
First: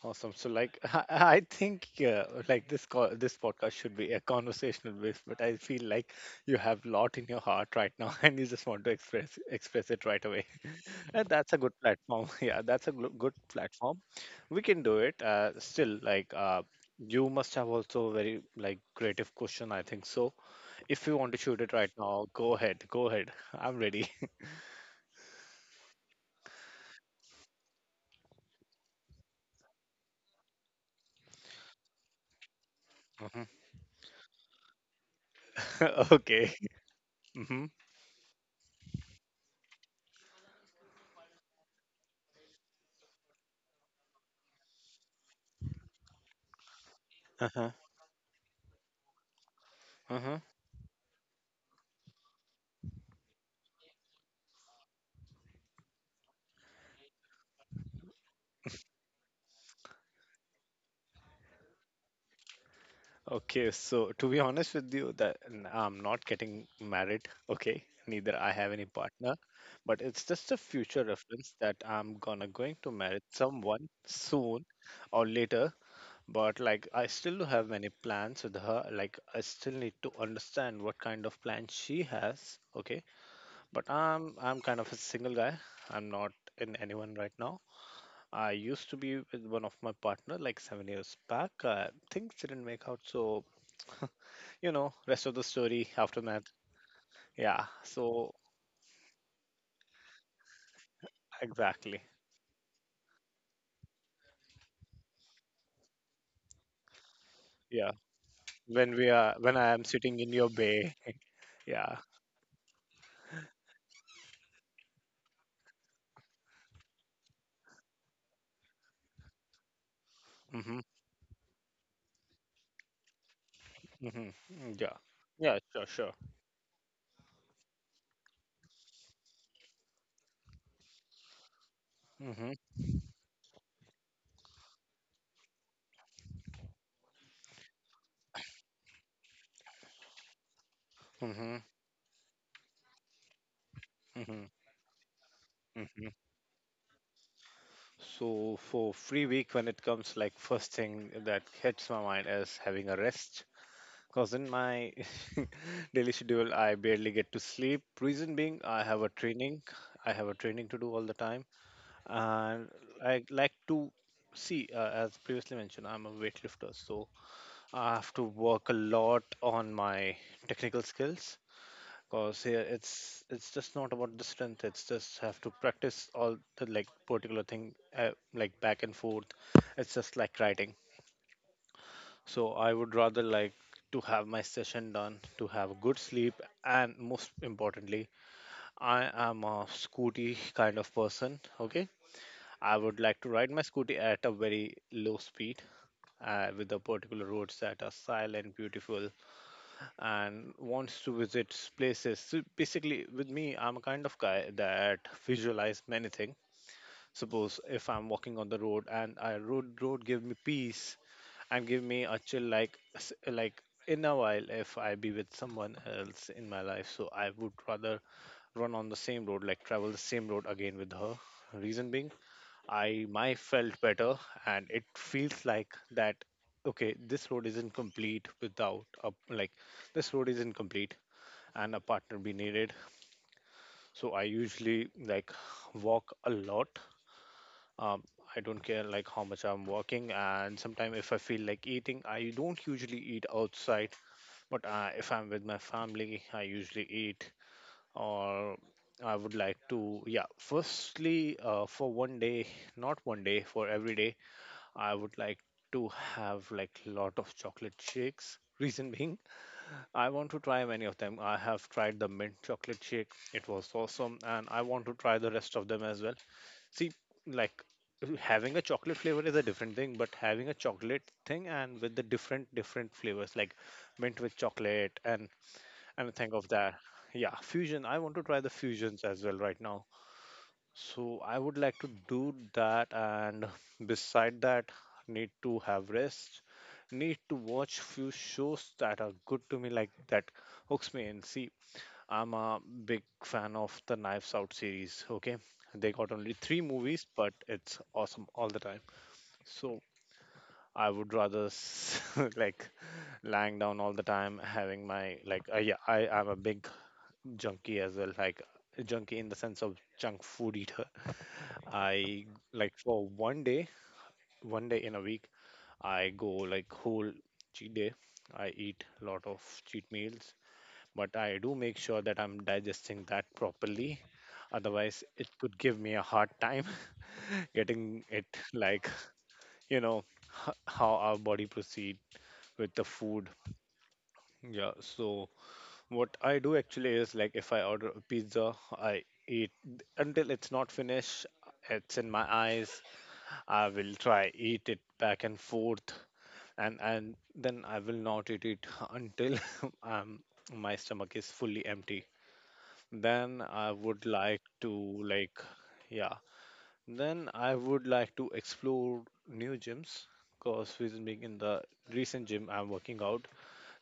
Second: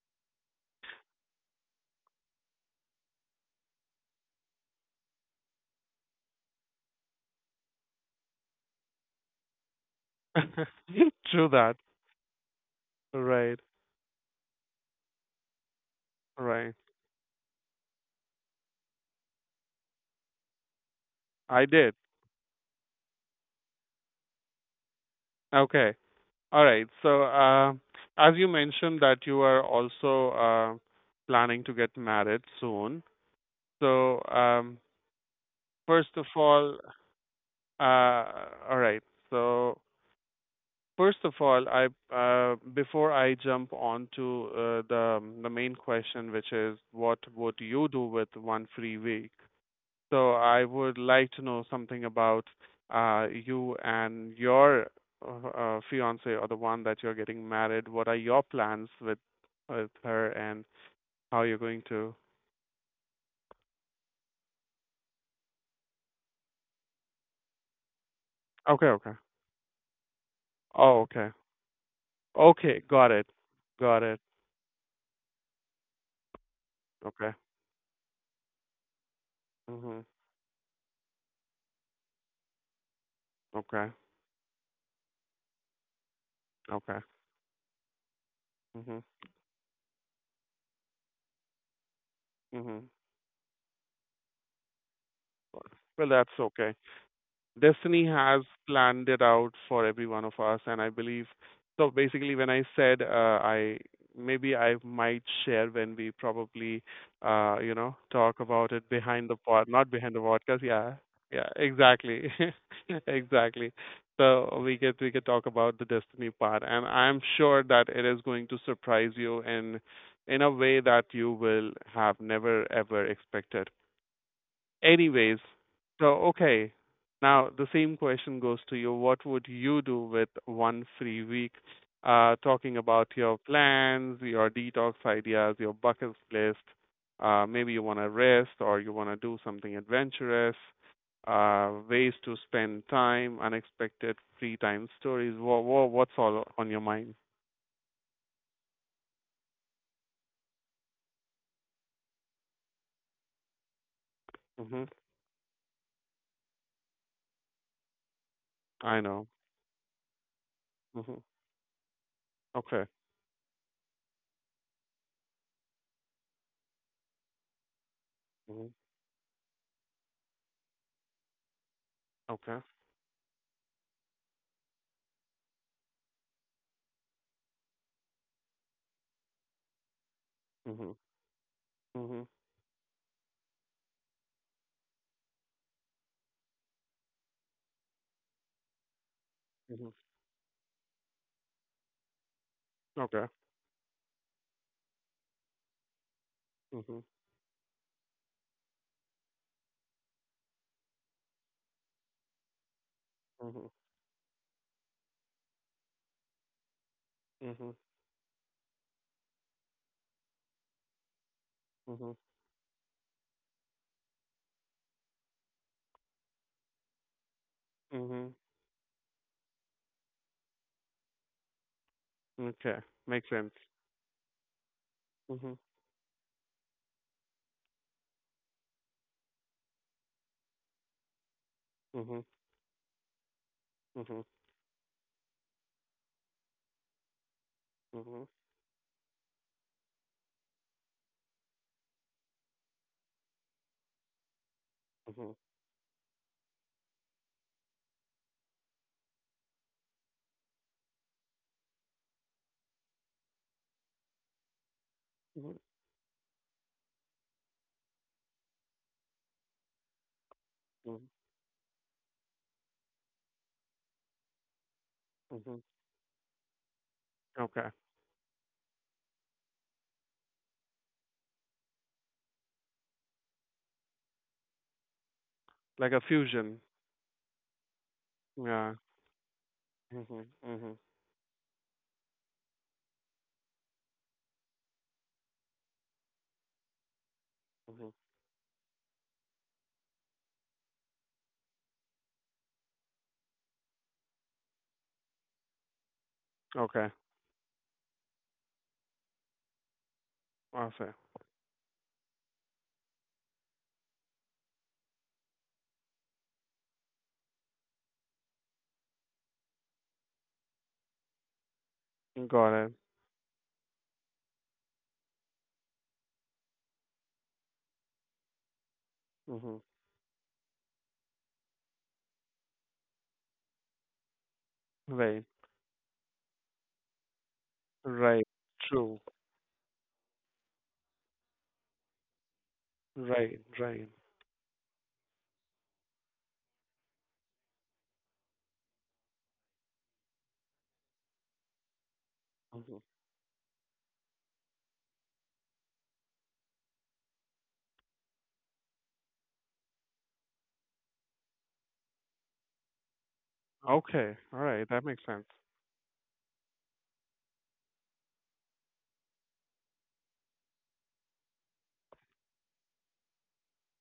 Speaker 1: Awesome. So, like, I think, like this call, this podcast should be a conversational base, but I feel like you have lot in your heart right now, and you just want to express it right away. Uh,
Speaker 2: True
Speaker 1: That's a good
Speaker 2: that.
Speaker 1: platform. Yeah, that's a good
Speaker 2: Right.
Speaker 1: platform. We can do it. Still, like
Speaker 2: Right.
Speaker 1: you must have also very like creative question. I think so. If you want to shoot
Speaker 2: I
Speaker 1: it right
Speaker 2: did.
Speaker 1: now, go ahead. Go ahead. I'm ready.
Speaker 2: Okay. All right. So, as you mentioned that you are also planning to get married soon.
Speaker 1: Mhm.
Speaker 2: So, first of
Speaker 1: Okay. Hmm.
Speaker 2: uh, all right. So, first of all, I before I jump on to the main question, which is what would
Speaker 1: Uh-huh.
Speaker 2: you do with one free week? So
Speaker 1: Uh-huh.
Speaker 2: I would like to know something about you and your fiance or the one that you're getting married. What are your plans with her and how you're going to?
Speaker 1: Okay. So to be honest with you, that I'm not getting married. Okay. Neither I have any
Speaker 2: Okay,
Speaker 1: partner,
Speaker 2: okay.
Speaker 1: but it's just a future
Speaker 2: Oh,
Speaker 1: reference
Speaker 2: okay.
Speaker 1: that I'm gonna going to
Speaker 2: Okay,
Speaker 1: marry
Speaker 2: got it.
Speaker 1: someone
Speaker 2: Got it.
Speaker 1: soon or later, but like I still do
Speaker 2: Okay.
Speaker 1: have many plans with her, like I still need to
Speaker 2: Mhm.
Speaker 1: understand what kind of plan she has. Okay. But
Speaker 2: Okay.
Speaker 1: I'm kind of a single guy. I'm not in
Speaker 2: Okay.
Speaker 1: anyone right now. I used to
Speaker 2: Mhm.
Speaker 1: be with one of my partner like 7 years back. Things didn't make
Speaker 2: Mhm.
Speaker 1: out, so you know rest of the story
Speaker 2: Well,
Speaker 1: after
Speaker 2: that's
Speaker 1: that.
Speaker 2: okay.
Speaker 1: Yeah,
Speaker 2: Destiny
Speaker 1: so
Speaker 2: has planned it out for every one of us, and I believe so.
Speaker 1: exactly,
Speaker 2: Basically, when I said I might share when we probably,
Speaker 1: yeah.
Speaker 2: talk about it
Speaker 1: when we
Speaker 2: behind
Speaker 1: are
Speaker 2: the
Speaker 1: When
Speaker 2: pod,
Speaker 1: I am
Speaker 2: not behind the
Speaker 1: sitting in your
Speaker 2: podcast. Yeah,
Speaker 1: bay,
Speaker 2: yeah,
Speaker 1: yeah.
Speaker 2: exactly, exactly. So we could talk about the destiny part, and I'm sure that it is going to surprise you in a
Speaker 1: Mm-hmm,
Speaker 2: way that you will have never ever expected.
Speaker 1: mm-hmm, mm, yeah,
Speaker 2: Anyways,
Speaker 1: yeah, sure,
Speaker 2: so
Speaker 1: sure.
Speaker 2: okay. Now the same question goes to you. What would you do with one free week?
Speaker 1: Mm-hmm,
Speaker 2: Talking about your plans, your detox ideas, your bucket list. Maybe you want to rest or you want to do something adventurous.
Speaker 1: mm-hmm,
Speaker 2: Ways to spend time, unexpected
Speaker 1: mm-hmm.
Speaker 2: free time stories. Wha wha
Speaker 1: Mm-hmm.
Speaker 2: what's all on your mind?
Speaker 1: So for free week, when it comes, like first thing that hits my mind is having a rest. Cause in
Speaker 2: Hmm.
Speaker 1: my daily schedule, I barely get to sleep. Reason being,
Speaker 2: I know.
Speaker 1: I have a training to do all the
Speaker 2: Hmm.
Speaker 1: time, and
Speaker 2: Okay.
Speaker 1: I like to see, as previously mentioned, I'm a weightlifter, so I have to
Speaker 2: Hmm.
Speaker 1: work a lot on my technical skills. Cause
Speaker 2: Okay.
Speaker 1: here it's just not about the strength. It's just have to practice all the like particular thing like back and forth. It's just like writing.
Speaker 2: Hmm. Hmm.
Speaker 1: So I would rather like to have my session done, to have a good sleep, and most importantly, I am a
Speaker 2: Hmm.
Speaker 1: scooty kind of person. Okay, I would like
Speaker 2: Okay.
Speaker 1: to ride my scooty at a very low speed, with the
Speaker 2: Hmm.
Speaker 1: particular roads that are silent, beautiful, and wants to visit places. So basically, with me,
Speaker 2: Hmm.
Speaker 1: I'm a kind of guy that visualize many things. Suppose
Speaker 2: Mhm.
Speaker 1: if I'm walking on the road and I road give me peace and give me
Speaker 2: Mhm.
Speaker 1: a chill like like in a while if I be with someone else in my life. So I would rather
Speaker 2: Mhm.
Speaker 1: run on the same road, like travel the same road again with her. Reason being
Speaker 2: Okay,
Speaker 1: I
Speaker 2: makes
Speaker 1: my
Speaker 2: sense.
Speaker 1: felt better, and it feels
Speaker 2: Mhm.
Speaker 1: like that. Okay, this road isn't complete, and a partner
Speaker 2: Mhm.
Speaker 1: be needed. So
Speaker 2: Mhm.
Speaker 1: I usually like walk a lot. Um,
Speaker 2: Mhm.
Speaker 1: I don't care like how much I'm walking, and sometimes if I feel like eating, I don't usually eat outside. But if I'm
Speaker 2: Mhm.
Speaker 1: with my family, I usually eat or I would like to, yeah, firstly, for one day, not one day, for every day, I would like
Speaker 2: Mhm.
Speaker 1: to have like lot of chocolate shakes. Reason being, I want to try many of
Speaker 2: Mhm.
Speaker 1: them. I have tried the mint chocolate shake; it was awesome, and I want to try the rest
Speaker 2: Mhm.
Speaker 1: of them as well. See, like
Speaker 2: Okay,
Speaker 1: having a chocolate flavor is a different thing, but having a chocolate thing and with the different different flavors, like mint with chocolate and
Speaker 2: like a
Speaker 1: and think of
Speaker 2: fusion.
Speaker 1: that. Yeah, fusion. I want to try the
Speaker 2: Yeah.
Speaker 1: fusions as well right now.
Speaker 2: Mhm. Mhm.
Speaker 1: So I would like to do that, and beside that need to have rest, need to watch
Speaker 2: Mhm.
Speaker 1: few shows that are good to me like that hooks me in. See, I'm a big fan of the Knives Out series, okay? They got only three
Speaker 2: Okay.
Speaker 1: movies, but it's awesome all the time. So I
Speaker 2: Awesome.
Speaker 1: would rather like lying down all the time, having my like yeah, I am a big junkie as well, like junkie in the sense of junk food eater. I
Speaker 2: Got it.
Speaker 1: like for one day in a week, I go like whole cheat day. I eat a lot of
Speaker 2: Mhm.
Speaker 1: cheat meals, but I do make sure that I'm digesting that properly. Otherwise,
Speaker 2: Right.
Speaker 1: it could give me a hard time getting
Speaker 2: Right.
Speaker 1: it like,
Speaker 2: True.
Speaker 1: you know, how our body proceed with the food.
Speaker 2: Right. Right.
Speaker 1: Yeah, so what I do actually is like if I order a pizza, I eat until it's not finished, it's in my
Speaker 2: Mhm.
Speaker 1: eyes I will try eat it back and forth, and then I will not eat it until um my stomach is fully empty. Then I would
Speaker 2: Okay. All
Speaker 1: like
Speaker 2: right.
Speaker 1: to
Speaker 2: That makes sense.
Speaker 1: like yeah. Then I would like to explore new gyms because with being in the recent gym I'm working out,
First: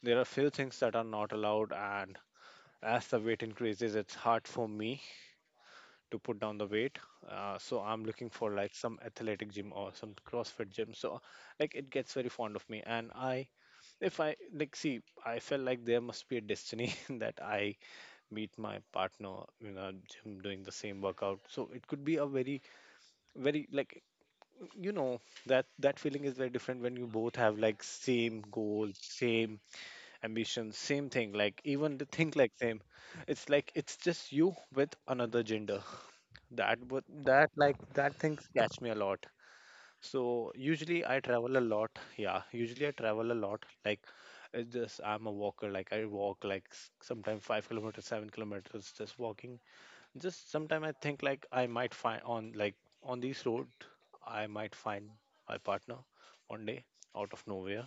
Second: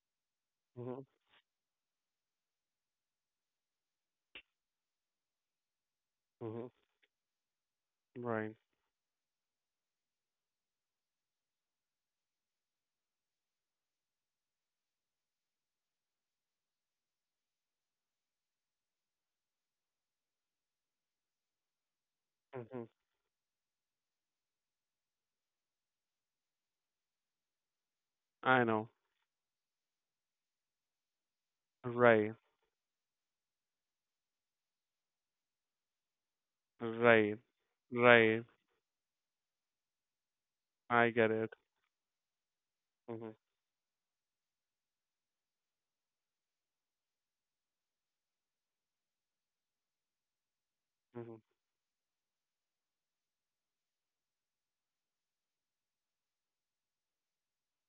Speaker 1: there are few things that
Speaker 2: Mhm.
Speaker 1: are not allowed, and as the weight increases, it's hard for me to put down the
Speaker 2: Mhm.
Speaker 1: weight. So I'm looking
Speaker 2: Right.
Speaker 1: for like some athletic gym or some CrossFit gym. So like it gets very fond of me, and I, if I like see, I felt like there must be a destiny that I meet my partner in a gym doing the same workout. So it could be a very
Speaker 2: Mhm.
Speaker 1: very like you know that feeling is very different when you both have like same
Speaker 2: I know.
Speaker 1: goal, same ambition, same thing. Like even the
Speaker 2: Right.
Speaker 1: think like same. It's like it's just you with another gender. That would
Speaker 2: Right.
Speaker 1: that like that
Speaker 2: Right.
Speaker 1: things catch me a lot. So usually
Speaker 2: I
Speaker 1: I
Speaker 2: get it.
Speaker 1: travel a lot. Yeah, usually I travel
Speaker 2: Mhm.
Speaker 1: a lot. Like it's just I'm a walker. Like I walk like sometimes 5 kilometers, 7 kilometers, just walking. Just sometimes I think
Speaker 2: Mhm.
Speaker 1: like I might find on like on this road I might find my partner one day out of nowhere.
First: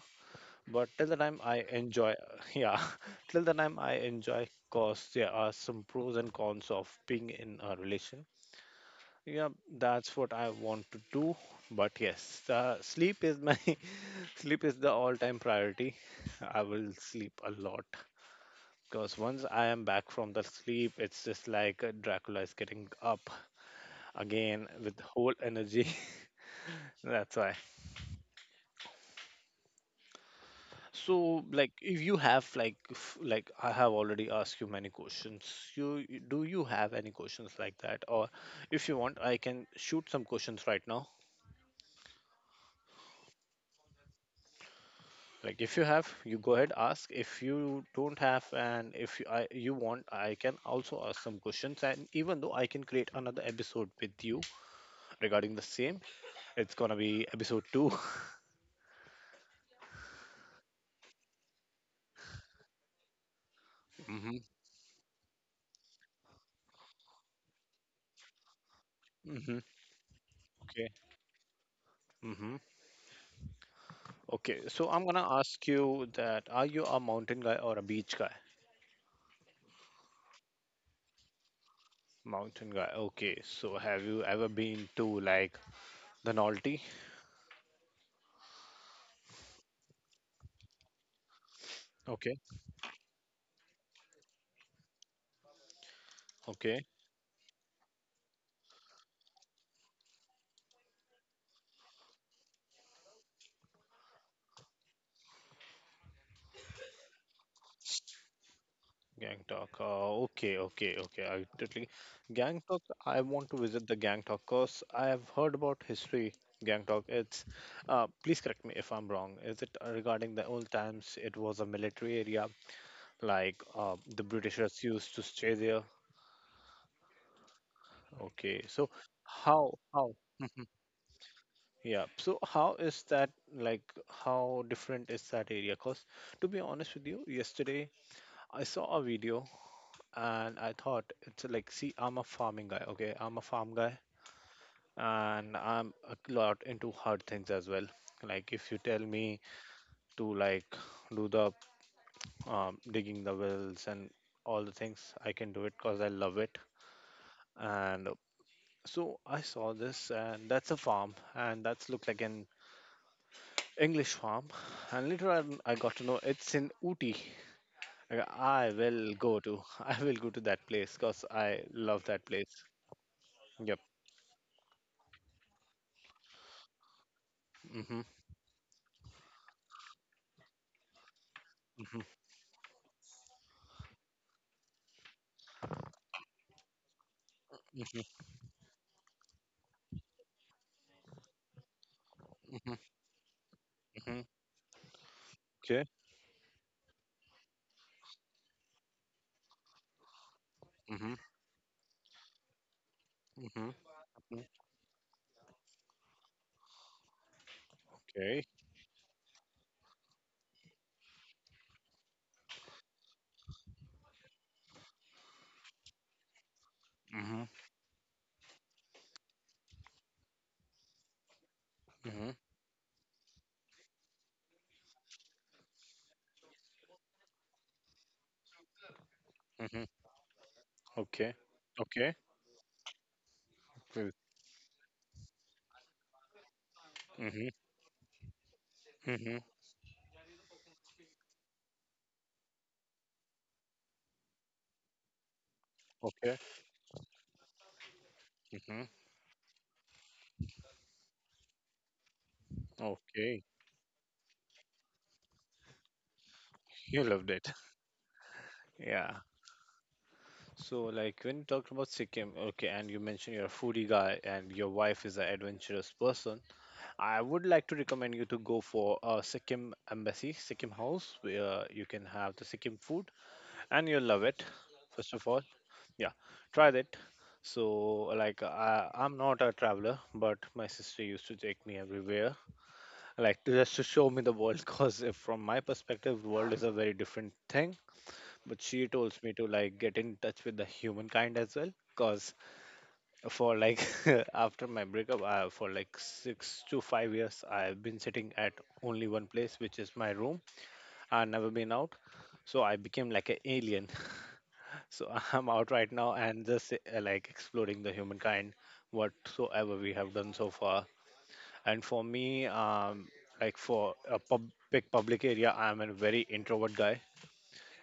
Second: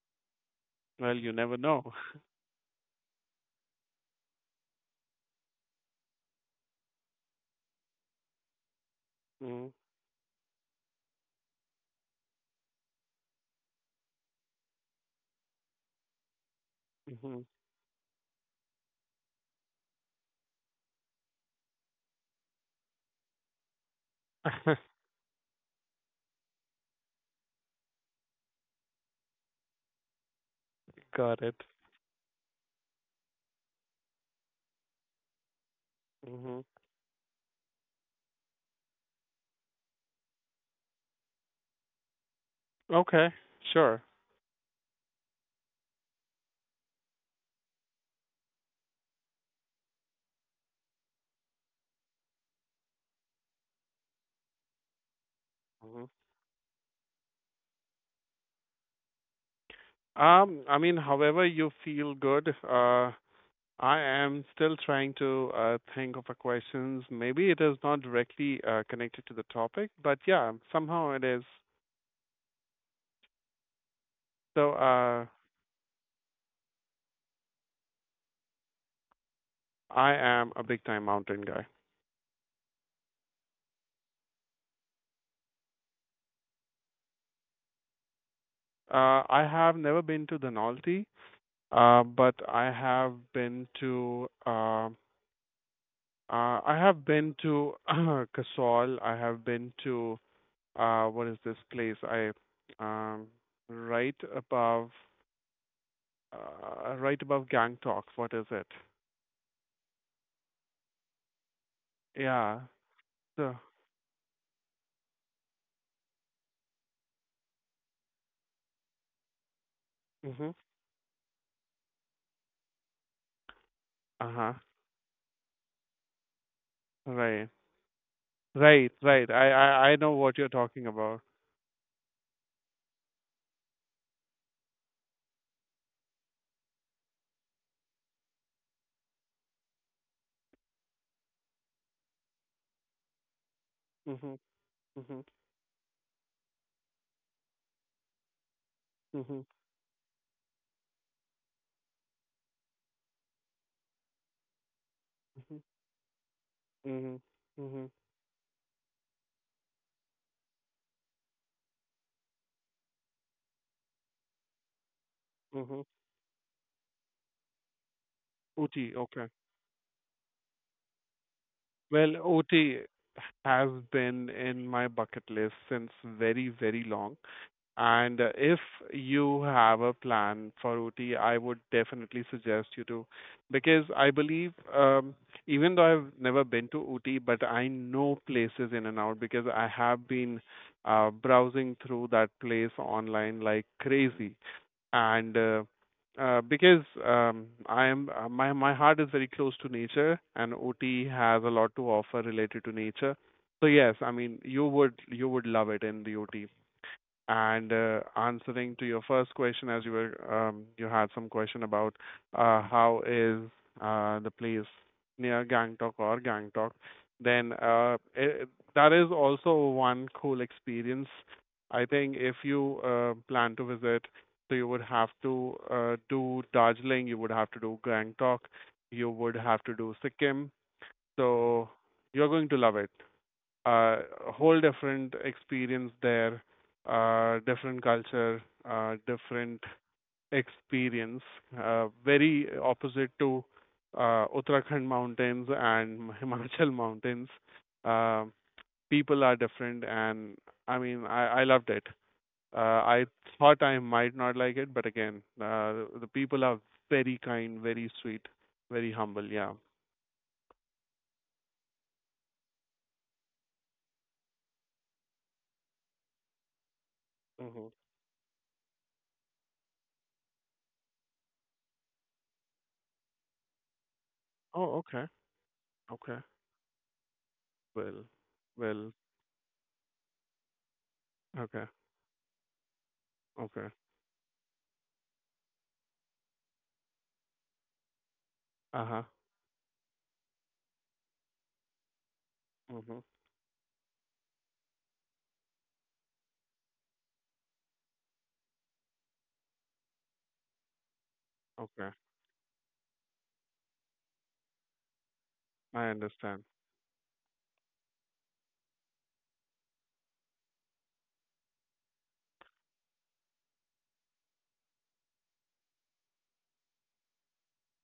Speaker 1: But till
Speaker 2: Well,
Speaker 1: the
Speaker 2: you
Speaker 1: time I
Speaker 2: never know.
Speaker 1: enjoy, yeah, till the time I enjoy, cause there are some pros and cons of being in a relation yeah, that's what I want to do. But yes, sleep is my sleep is the all-time priority. I will sleep
Speaker 2: Mm-hmm.
Speaker 1: a lot because once I am back from the sleep, it's just like Dracula is getting up again with whole energy. That's why.
Speaker 2: Got
Speaker 1: So,
Speaker 2: it.
Speaker 1: like, if you have like like I have already asked you many questions. You do
Speaker 2: Hmm.
Speaker 1: you have any questions like that, or if you want, I can shoot some questions right now.
Speaker 2: Okay, sure.
Speaker 1: Like if you have, you go ahead ask. If you don't have, and if you, you want, I can also ask some questions. And even though I can create another episode with you regarding the same,
Speaker 2: hmm
Speaker 1: it's gonna be episode 2.
Speaker 2: I mean, however you feel good, I
Speaker 1: hmm
Speaker 2: am still trying to think of a questions. Maybe it is not directly connected to the
Speaker 1: hmm
Speaker 2: topic, but yeah,
Speaker 1: Okay.
Speaker 2: somehow it is.
Speaker 1: hmm Okay.
Speaker 2: So,
Speaker 1: So I'm gonna ask you that: are you a mountain guy or a beach guy?
Speaker 2: I am a big time mountain guy.
Speaker 1: Mountain guy. Okay. So have you ever been to like the Nolte?
Speaker 2: I have never been to Denali, but
Speaker 1: Okay.
Speaker 2: I have been to. I
Speaker 1: Okay.
Speaker 2: have been to Kasol. I have been to what is this place? I um, right above, right above Gangtok. What is it?
Speaker 1: Gangtok. Okay, okay, okay. I totally
Speaker 2: Yeah.
Speaker 1: Gangtok. I want to
Speaker 2: So.
Speaker 1: visit the Gangtok because I have heard about history. Gangtok. It's. Please correct me if I'm wrong. Is it regarding the
Speaker 2: Mhm.
Speaker 1: old times? It was a military area, like the
Speaker 2: Uh huh.
Speaker 1: Britishers used to stay there.
Speaker 2: Right.
Speaker 1: Okay. So
Speaker 2: Right. Right. I,
Speaker 1: how
Speaker 2: I I know
Speaker 1: how?
Speaker 2: what you're
Speaker 1: Mhm.
Speaker 2: talking about.
Speaker 1: Yeah. So how is that like? How different is that area? Cause to be honest with you, yesterday I saw a video and I thought it's like, see, I'm a farming guy, okay? I'm a farm guy,
Speaker 2: Mhm. Mhm.
Speaker 1: and I'm a lot into hard things as well. Like, if you tell me
Speaker 2: Mhm.
Speaker 1: to like do the digging the wells and all the things, I can
Speaker 2: Mhm.
Speaker 1: do it because I love it.
Speaker 2: Mhm. Mhm.
Speaker 1: And so I saw this, and that's a farm, and that's looked like an English farm. And later on, I
Speaker 2: Mhm.
Speaker 1: got to know it's in Ooty. Like, I
Speaker 2: OT.
Speaker 1: will
Speaker 2: Okay.
Speaker 1: go to, I will go to that place because I love
Speaker 2: Well,
Speaker 1: that place.
Speaker 2: OT has
Speaker 1: Yep.
Speaker 2: been in my bucket list since very very long.
Speaker 1: Mm-hmm.
Speaker 2: And if you have a plan for OT, I would
Speaker 1: Mm-hmm.
Speaker 2: definitely suggest you to, because I believe, even though I've never been to OT, but I
Speaker 1: Mhm,
Speaker 2: know places in and out because I have been browsing through that place
Speaker 1: mhm,
Speaker 2: online like
Speaker 1: mhm.
Speaker 2: crazy. And
Speaker 1: Okay.
Speaker 2: because I am my my heart is very close to nature, and OT
Speaker 1: Mhm,
Speaker 2: has a lot to offer related to nature. So
Speaker 1: mhm,
Speaker 2: yes, I mean
Speaker 1: mhm.
Speaker 2: you would love it in the OT. And
Speaker 1: Okay.
Speaker 2: answering to your first question, as you were, you had some question about how is the place near Gangtok or Gangtok,
Speaker 1: Mhm,
Speaker 2: then that is also one cool experience. I think
Speaker 1: mhm,
Speaker 2: if you plan to visit, so you would have to do Darjeeling, you would have to do Gangtok, you would have to
Speaker 1: mhm.
Speaker 2: do Sikkim.
Speaker 1: Okay.
Speaker 2: So
Speaker 1: Okay.
Speaker 2: you're going to love it, uh,
Speaker 1: Good.
Speaker 2: a whole different experience there,
Speaker 1: Mhm,
Speaker 2: different culture,
Speaker 1: mhm.
Speaker 2: different experience, very opposite to Uttarakhand mountains and
Speaker 1: Okay.
Speaker 2: Himachal mountains. Uh,
Speaker 1: Mhm.
Speaker 2: People are different, and I mean, I loved it. Uh, I
Speaker 1: Okay.
Speaker 2: thought I might not like it, but again, the people are
Speaker 1: You
Speaker 2: very
Speaker 1: loved it.
Speaker 2: kind, very sweet, very
Speaker 1: Yeah.
Speaker 2: humble. Yeah.
Speaker 1: So, like, when you talked about Sikkim, okay, and you mentioned you're a foodie guy and your wife is an adventurous person, I would like
Speaker 2: Hmm.
Speaker 1: to recommend you to go for a Sikkim embassy, Sikkim house, where you can have the Sikkim food and you'll love it.
Speaker 2: Oh, okay.
Speaker 1: First of all, yeah,
Speaker 2: Okay.
Speaker 1: try that. So,
Speaker 2: Well,
Speaker 1: like,
Speaker 2: well,
Speaker 1: I'm not a traveler, but my sister used to
Speaker 2: okay.
Speaker 1: take me everywhere, like,
Speaker 2: Okay.
Speaker 1: just to show me the world. Because from my perspective, world is a very different thing. But she
Speaker 2: Uh-huh.
Speaker 1: told me to like get in touch with the humankind as well. Because
Speaker 2: Mhm.
Speaker 1: for like after my breakup, I, for like 6 to 5 years, I've been sitting at only one place, which is my room. I've never been
Speaker 2: Okay.
Speaker 1: out, so I became like an alien. So I'm out
Speaker 2: I
Speaker 1: right now
Speaker 2: understand.
Speaker 1: and just like exploring the humankind, whatsoever we have done so far. And for me, like for a big public area, I'm a very introvert guy.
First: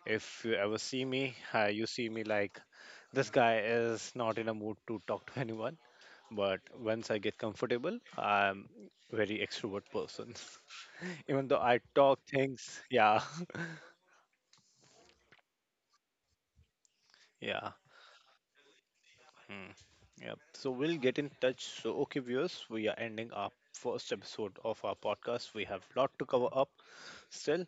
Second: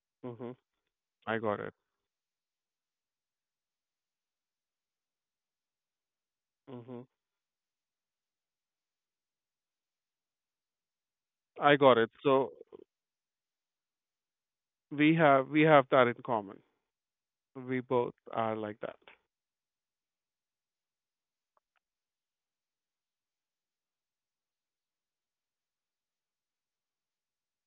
Speaker 1: If you
Speaker 2: Mhm.
Speaker 1: ever see me,
Speaker 2: I got it.
Speaker 1: you see me like this guy is not in a mood to talk to anyone. But
Speaker 2: Mhm.
Speaker 1: once I get comfortable, I'm very extrovert person. Even though
Speaker 2: I
Speaker 1: I
Speaker 2: got it.
Speaker 1: talk
Speaker 2: So
Speaker 1: things, yeah,
Speaker 2: we have that in common.
Speaker 1: yeah.
Speaker 2: We both are like that.
Speaker 1: Mm, yep. So we'll get in touch. So, okay, viewers, we are ending our first episode of our podcast. We have lot to cover up still,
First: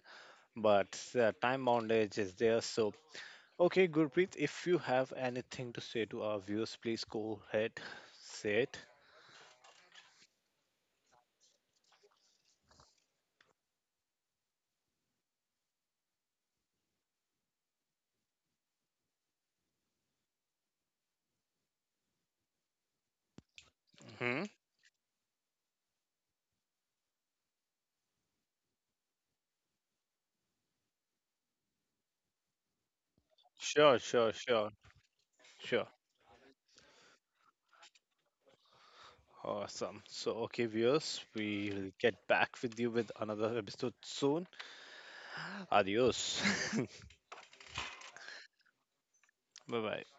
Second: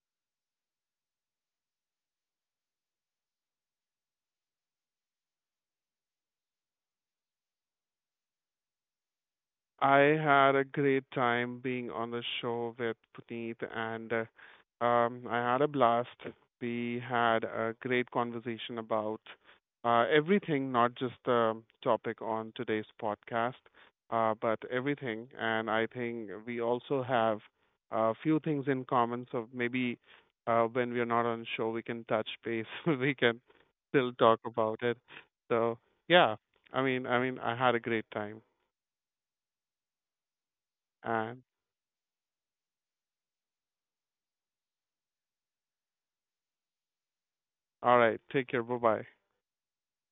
Speaker 1: but the time boundage is there. So, okay, Gurpreet, if you have anything to say to our viewers, please go ahead, say it.
Speaker 2: I had a great time being on the show with Puneet, and I had a blast. We had a great conversation about everything, not just the topic on today's podcast,
Speaker 1: Hmm
Speaker 2: but everything. And I think we also have a few things in common. So maybe when we are not on show, we can touch base. We can
Speaker 1: Sure,
Speaker 2: still
Speaker 1: sure,
Speaker 2: talk
Speaker 1: sure,
Speaker 2: about it. So
Speaker 1: sure.
Speaker 2: yeah, I mean, I had a great time,
Speaker 1: Awesome. So, okay, viewers,
Speaker 2: and
Speaker 1: we'll get back with you with another episode soon. Adios.
Speaker 2: All right. Take care. Bye-bye.
Speaker 1: Bye bye.